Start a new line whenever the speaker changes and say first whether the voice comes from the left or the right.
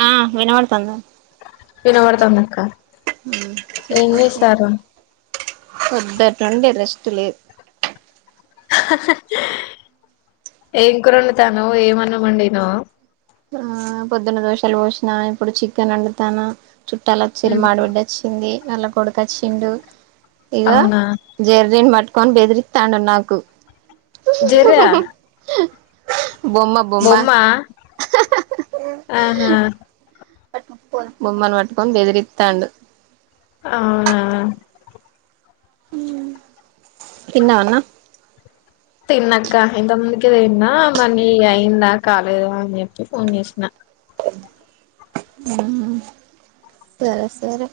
right: ఆ వినపడుతోందా
left: వినపడుతోందిఅక్క
right: ఉమ్ చెప్పు పెద్దట్డి రెస్ట్లు
left: ఏంకరు వండుతాను ఏమన్నామండి ను్వు
right: ఆ పొద్దున్న దోషాలు పోసిన ఇప్పుడు చికెన్ వండుతాను చుట్టాల
left: ఉమ్
right: చిరుమాడ వడ్డొచ్చింది అళ్లా కొడుకచ్చిండు ఇగా
left: అవునా
right: జర్దీన్ మట్ న్ బెదిరి తాండ నాకు
left: జర
right: బొమ్మ బొమ్మ
left: ఆహా
right: బొమ్మను పట్టుకొని బెదిరిత్తాం
left: అవునావు
right: పన్న అన్నా
left: నాక్క ఇంతమందికి ఏదంద మనీ అయిిందా కాలేదా అని చెప్పి ఫోన్ చేసిన
right: సరే సరే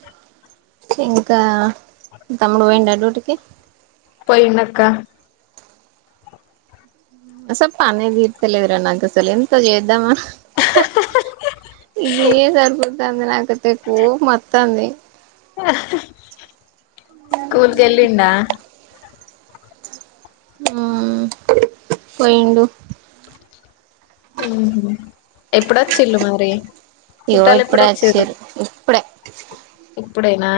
right: ఇంకా తమ్ముడు పోయిండి అటుూటికి
left: పోనక్క
right: సొప్ప అనేదిర్తలవరా నాకుస ఎంత చేద్దమ్మా ఇదిదర్బద్ మంది నాకు తెకువ మత్తంది
left: స్కూల్కి వెళ్ళిడా
right: పోయిడు
left: ఎప్పుడొచ్చిళ్ళు మరి
right: ఇగో
left: చుట్టాలు
right: ఇప్పుడే
left: ఎప్పుడుచ్చారు
right: వచ్చిరు ఇప్పుడే
left: ఇప్పుడైనా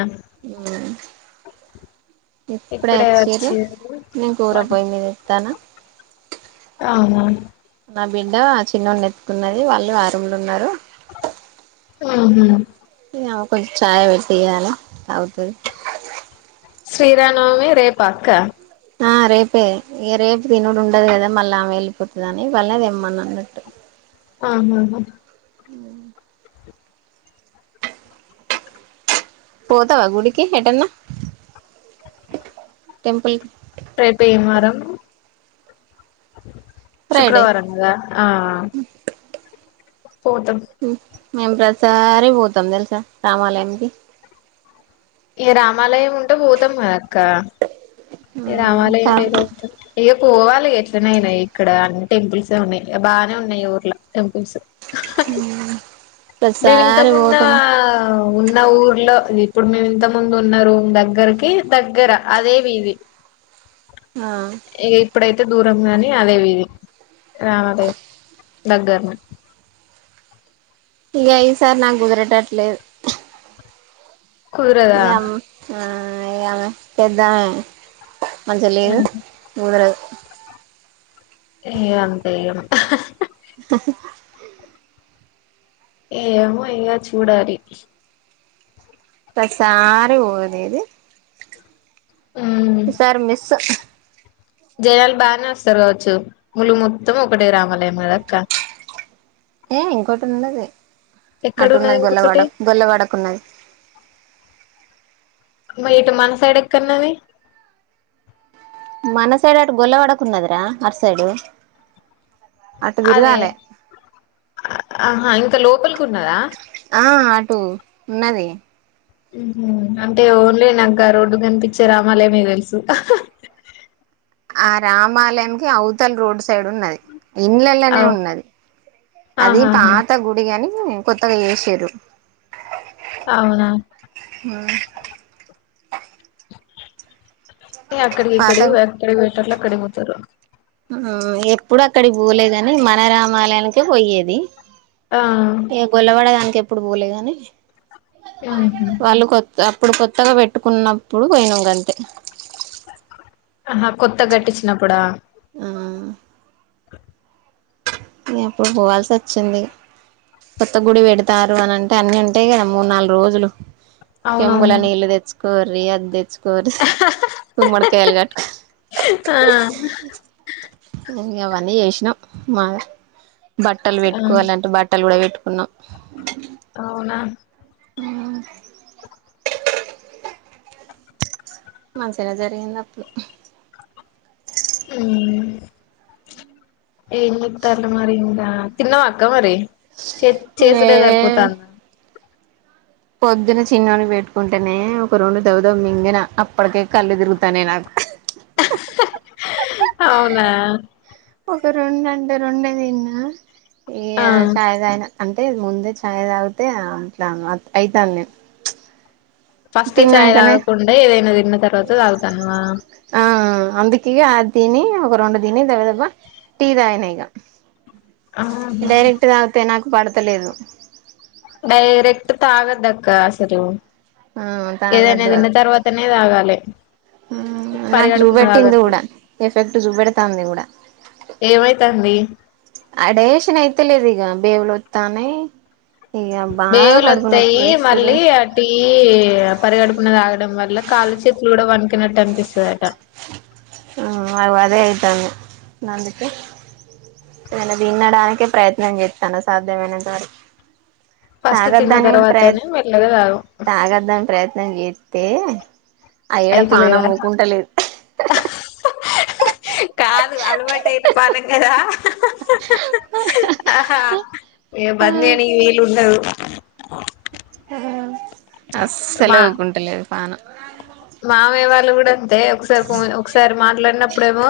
right: ఇప్పుడే అచ్చీరు నేను కూ కూర పోయిందిది ఎత్తానా
left: అవునా
right: నా బిడ్డ ఆ చిన్నొన్ని ఎత్తుకున్నది వాళ్ళు ఆ రూముల ఉన్నారు
left: ఆహా
right: ఇగ ఆమెకు కొం చాయ వెట్టియాలే తాగుతది
left: శ్రీరామనవమి రేపా అక్క
right: ఆ రేపే ఇగ రేపు తినుడు ఉండది కదా మళ్ళా ఆమె ఏళ్ళిపోతదని ఇవల్నే తేమన్న అన్నట్టు
left: ఆహాహా
right: ఉ పోతావా గుడికి ఎటన్నా టెంపుల్ కి
left: రేపు ఏం వారం
right: ఫ్రైడే
left: శుక్రవారం గాద ఆ పోతం
right: మేము ప్రతిసారి పోతాం తెలుసా రామాలయానికి
left: ఇగ రామాలయం ఉంటే పోతాం కదా అక్క ఇగ
right: మ్మ్ కా
left: రామాలయం లేకపోతే పోవాలి ఎట్లనేయినా ఇక్కడ అన్ని టెంపుల్స్ ఉన్నాయి ఇగ బాగానే ఉన్నాయి ఈ ఊర్ల టెంపుల్స్
right: ఉ
left: మేము ఇంతమున్న ఉన్న ఊర్లో ఇప్పుడు మేము ఇంత ముందు ఉన్న రూమ్ దగ్గరకి దగ్గర అదే వీది
right: ఆ
left: ఇగ ఇప్పుడైతే దూరం గాని అదే వీది రామాలయం దగ్గరనే
right: ఇగ ఈ సారి నాకు కుదిరెటట్లేదు
left: కుదరదా
right: ఆ ఇగ ఆమె పెద్దామె మంచిగ లేదు కుదరదు
left: ఇగ అంతే ఏం ఏమో ఇగా చూడాలి
right: ప్రతిసారి వోనేది
left: ఉమ్
right: ఇ సారి మిస్సూ
left: జనాలు బానే వస్తారు కావచ్చు ములుగు మొత్తం ఒక్కటే రామాలయం గద అక్క
right: టున్నది అటు
left: ఎక్కడున్నది
right: ఉన్నది
left: ఇంకొకటి
right: గొల్లవాడకు గొల్లవాడకు ఉన్నది
left: మ ఇటు మన సైడ్ ఎక్కన్నాది
right: మన సైడ్ అటు గొల్ల వాడకు ఉన్నది రా అటు సైడు అటు
left: అదే
right: తిరగాలే
left: ఆహ ఇం త లోపలికి ఉన్నద
right: ఆ అటుూ ఉన్నది
left: అంటే ఎవరు నాకా రోడ్డు కనిపించే రామాలేమ తెలుసు
right: ఆ రామాలయంకి అవతల్ రోడ్ సైడ్ ఉన్నది ఇండ్లలోనే
left: అవు
right: ఉన్నది అది
left: ఆహాహా
right: పాత గుడిగాని కొత్తగా చేసిర్రు
left: అవునా
right: ఆ
left: అక్కడి ఇక్కడ అక్కడ వె లా కడిపోతారు
right: ఎప్పుడు అక్కడికి పోలే కాని మన రామాలయానికి పోయేది
left: ఆ
right: ఏ గలావాడ దనిక అప్పుడు పోలే కానీ
left: ఉహు
right: వాళ్ళు కొత్త ఇప్పుడు కొత్తగా పెట్టుకున్నప్పుడు పోయినంగంతే
left: ఆహా కొత్త కట్టించినప్పుడా
right: ఆ ఎప్పుడు పోవాల్సి వచ్చింది కొత్త గుడి పెడతారు అని అంటే అన్ని ఉంటాయి కదా మూడు నాలుగు రోజులు సొంబుల్లో
left: అవునవును
right: నీళ్ళు తెచ్చు కరి అద్ద కట్టుకో
left: ఆ
right: ఇ అవన్నీ చేసినాం మ బట్టలు
left: ఆ
right: పెట్టుకోవాలంటే బట్టలు కూడా పెట్టు న్నా
left: అవునా
right: ఆ మంచిగా జరిగింది అప్పుడు
left: ఏం చేతలు మరి ఇంకా తిన్నరా అక్క మరి చే చేసుడే
right: ఏ
left: సరిపోతంది
right: పొద్దున చిన్నని పెట్టుకుంటేనే ఒక రెండు దవదవు మింగన అప్పటికే కళ్ళు తిరుగుతానే నాకు
left: అవునా
right: ఒక రెండంటే రెండే తిన్న ఈ
left: ఆ
right: చాయ్ తగిన అంటే ముందే చాయ్ తాగితే అట్లా అవుతాది నేను
left: ఫస్ట్ చాయ్
right: తిన్నాకనే
left: తాగకుండా ఏదైనా తిన్న తర్వాత తాగుతనవ
right: ఆ అందుకే ఆ అది తిని ఒక రెండు దిని దబ దబ టీ తాగిన ఇక
left: ఆహా
right: డైరెక్ట్గా తినక బడతలేదు
left: డైరెక్ట్ తాగొద్దక్క సర
right: ఆ తాగద్దు అది
left: తాగాలే
right: ఉమ్ నాకు
left: పరిగడుపున
right: బెట్టింది
left: తాగద్దు
right: కూడా ఎఫెక్ట్ చూప్పెడ్తా తాందికూడా
left: ఏమైతాంది
right: అడేషన్ అయితలేదీ ఇగ బేవులతోనేే
left: బేవులోస్తాయి
right: లేస్తుడు
left: మళ్ళీ అటి పరిగడు ప్పున తాగడం వల్ల కాళ్ళు చేతులు కూడా వినికినట్టు అనిపిస్తుందిట
right: మకు అదే అవుతాను అందుకే నను తన్నడానికే ప్రయత్నం చేస్తాను సాధ్యమైన అంత వరకి
left: ఫస్ట్ తిన్న
right: తాగద్దని ప్రయత్
left: తర్వాతనే మెల్లగా తాగు
right: తాగద్దని ప్రయత్నం చే తే అయ్యడ పానం
left: అయితలేదా
right: ఊకుంటలేదు
left: కాదు అలవాటు అయిన పానం కదా ఆహా ఏ బందేనికి వీలు ఉండదు
right: అస్సలు
left: మా
right: ఊర్కుంటలేదు పాను
left: మామయ్య వాళ్ళు కూడా అంతే ఒకసారి ఒకసారి మాట్లాడినప్పుడేమో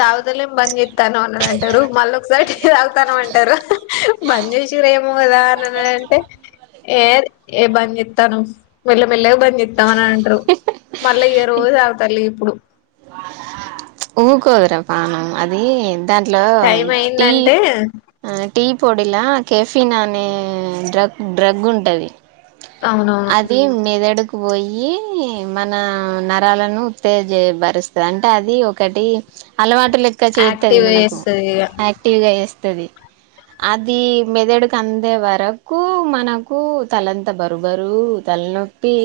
left: తాగుతలే పని చెస్తాను అని అంటారు మళ్ళీ ఒకసారి తాగుతాను అంటారు బంద చేసిారు ఏమో కదా అని అంటే ఏ ఏ బంద్ చెప్తను మెల్ల మెల్లగా బంద్ తమనా అంట్రు మళ్ళ ఏ రోజు అవుతలి ఇప్పుడు
right: ఊకోరా పాణం అద దాంట్లో
left: టైం
right: టీ
left: అయిందంటే
right: టీ పొడిలా కెఫీిన్ అనే డ్రగ్ డ్రగ్ ఉంటది
left: అవునవును
right: అది మెదడు పోయి మన నరాలను ఉత్తేజ బరుస్తుంది అంటే అది ఒకటి అలవాటు లెక్క చేత్తది
left: యాక్టివ్
right: మనకు
left: చేస్తది ఇగ
right: యాక్టివ్ గా ఉంటదిఅది మెదడుకి అందే వరకు మనకు తలంత బరు బరువు తలనొప్పి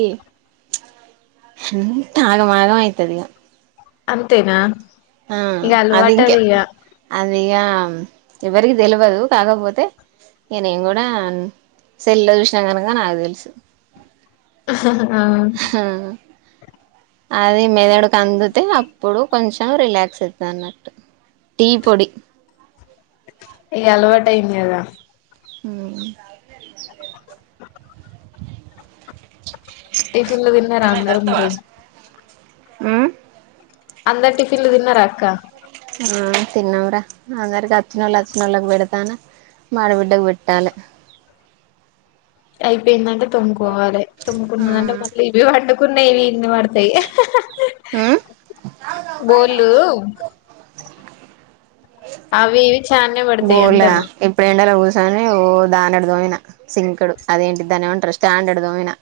right: అంతత ఆగం ఆగం అయితది ఇగా
left: అంతేన ఇక అలవాటు అదిక
right: నీక ఎవరికి తెలవదు కాకపోతే ఇ నేను కూడా సెల్ లో చూసినా కనుక నాకు తెలుసు
left: అహ హ ఆయ్
right: అది మెదడుక్ అందితే అప్పుడు కొంచెం రిలాక్స్ అయితుంది అన్నట్టు టీ పొడి
left: ఇక అలవాట్యింది అదా
right: అ
left: టిఫిన్లు తిన్నారా అందరు మరి
right: ఆ
left: అందా టిఫిన్లు తిన్న రాక్క
right: ఆ తిన్నావరా అందరికి వచ్చినోళ్ళు వచ్చినోళ్ళకి పెడతాను మాడబిడ్డకు పెట్టాలి
left: అయిపోయిందంటే తొంగ పోవాల తుముకుంట
right: మ్మ్
left: మల్ ఇవి కు నైవి ఇన్ మతాయి
right: మ్మ్
left: బోలు అవి ఇవి చానే పడతాయి అంటమ్మా
right: ని దాని అడదోమనా సింకుడు అదేంటి దాని ఏమంటారు స్టాండ్ అడదం పోయినా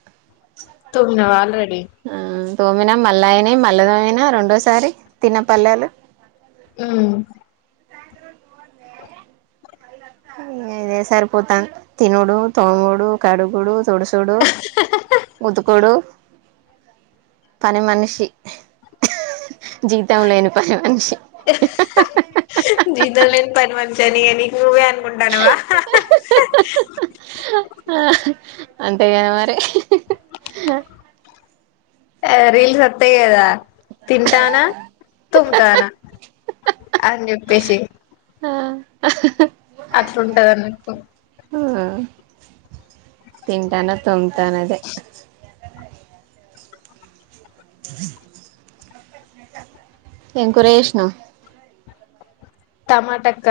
left: తుమ్ నవవాల అే
right: దోమిన మల్లా అయినా మల్ల దోమిన రెండోసారి తిన్నపల్లలు
left: అ
right: ఇదే సరిపోత తినోడు తోంగోడు కడుగుడు తోడుసోడు ముదుకోడు పని మనిషి జీతం లేని పని మనిషి
left: పనవంచని ఎని ంటనువా
right: అంతేగా మరి
left: రీల్స్ అత్తయి అదా తింటానా తుమ్తానా అని చెప్పేసి
right: ఆ
left: అట్లుంటదన్న
right: తింటాను తొంగతానదే ఎంకురే విష్టణం
left: టమాటక్క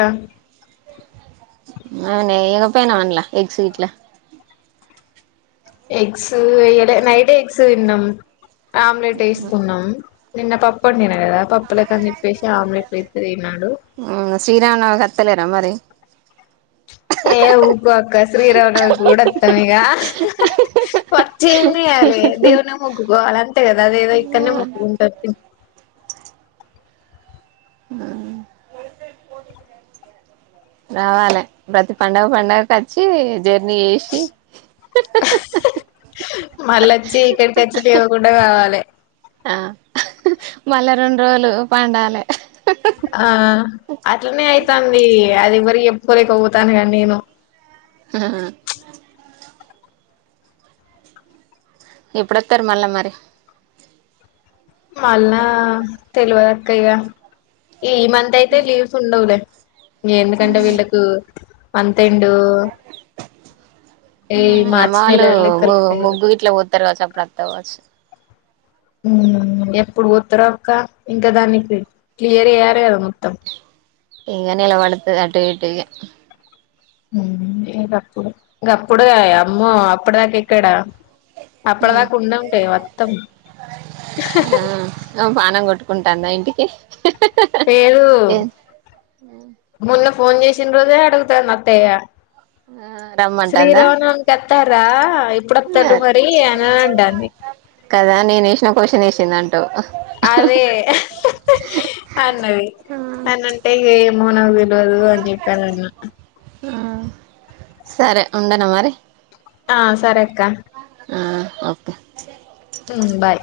right: అవున ఎక పనా వనలా ఎగస్ వీట్ల
left: ఎగ్స్ ఎడ నైట్ ఎగ్స్ విన్నాం ఆమ్లెట్ వేసుకున్నాం నిన్న పప్పుండి నే లేదా పప్పల కని ఇప్పేసి ఆమ్లీట్యితే తినడు
right: శ్రీరామ కతలేరా మరి
left: ఏ ఊకు అక్క శ్రీరావుణ కూడా అత్తాంగ వచ్చం చేయాలి దేవునే మొగ్గుకోవాలి అంతే కదా అదేదో ఇక్కడనే మొగ్కుకుంటారు తి
right: రావాలి ప్రతి పడుగ పడుగకు వచ్చి జర్నీ వేసి
left: మళ్ళ వచ్చి ఇక్కడికిచ్చి లేవ్వకుండా కావాలే.
right: ఆహ్ మల్ల రెండ్రోలు పండాలే
left: ఆహ్ అట్లనే అయితంది. ఇగ అదేవరి ఎప్పులే కొతానుగా నేను.
right: హహ ఎప్పుడొతరు మళ్ళా మరి.
left: మల్లా తెలవదక్కయిగా. ఈ మంత్ అయితే లీవ్స్ ఉండవులే. ఎందుకంటే వీళ్లకు మాంథెండు
right: ఆహ్ యమ వాళ్ళు
left: నెల లెక్కలు
right: ము
left: ఉంటాయి కదా
right: ముగ్గు గిట్లా పోతారు కావచ్చు. అప్పుడు అత్తవ్ కావ్వచ్చు?
left: ఉహ్ ఎప్పుడు పోత్తరో అక్క. ఇంకా దాన్ని క్లీ క్లియర్ ఏయ్యారే కదా మొత్తం.
right: ఇంగ నేల పడుతది. అటు ఇటు గా
left: ఉహ్ ఇగప్పుడే. గప్పుడే అమ్మో! అప్పుడు దాకా ఇక్కడా? అప్పడ్
right: ఉమ్
left: దాకా ఉండంటే వత్తాం.
right: కుంటాన్ద ఇంటికి
left: పేరు.
right: ఏ
left: ముల్ ఫోన్ చేసిండ్రోజె అడుగుతంది. అత్తేయ్య
right: ఆ రమ్మంటాందా
left: శ్రీరామనవకి వత్తరా? ఇప్పుడుొత్తరు మరి అని అంటంది.
right: తినండ్
left: అదే అన్నవి అన్నీఅంటే. ఇగే ఏమో నాగు తెల్ ల్వదు అనీ చెేప్పారన్నా.
right: ఆహ్ సరే ఉండనా మరి.
left: ఆ సరే అక్క
right: ఆహ్ ఓకే
left: ఉహ్మ్ బాయ్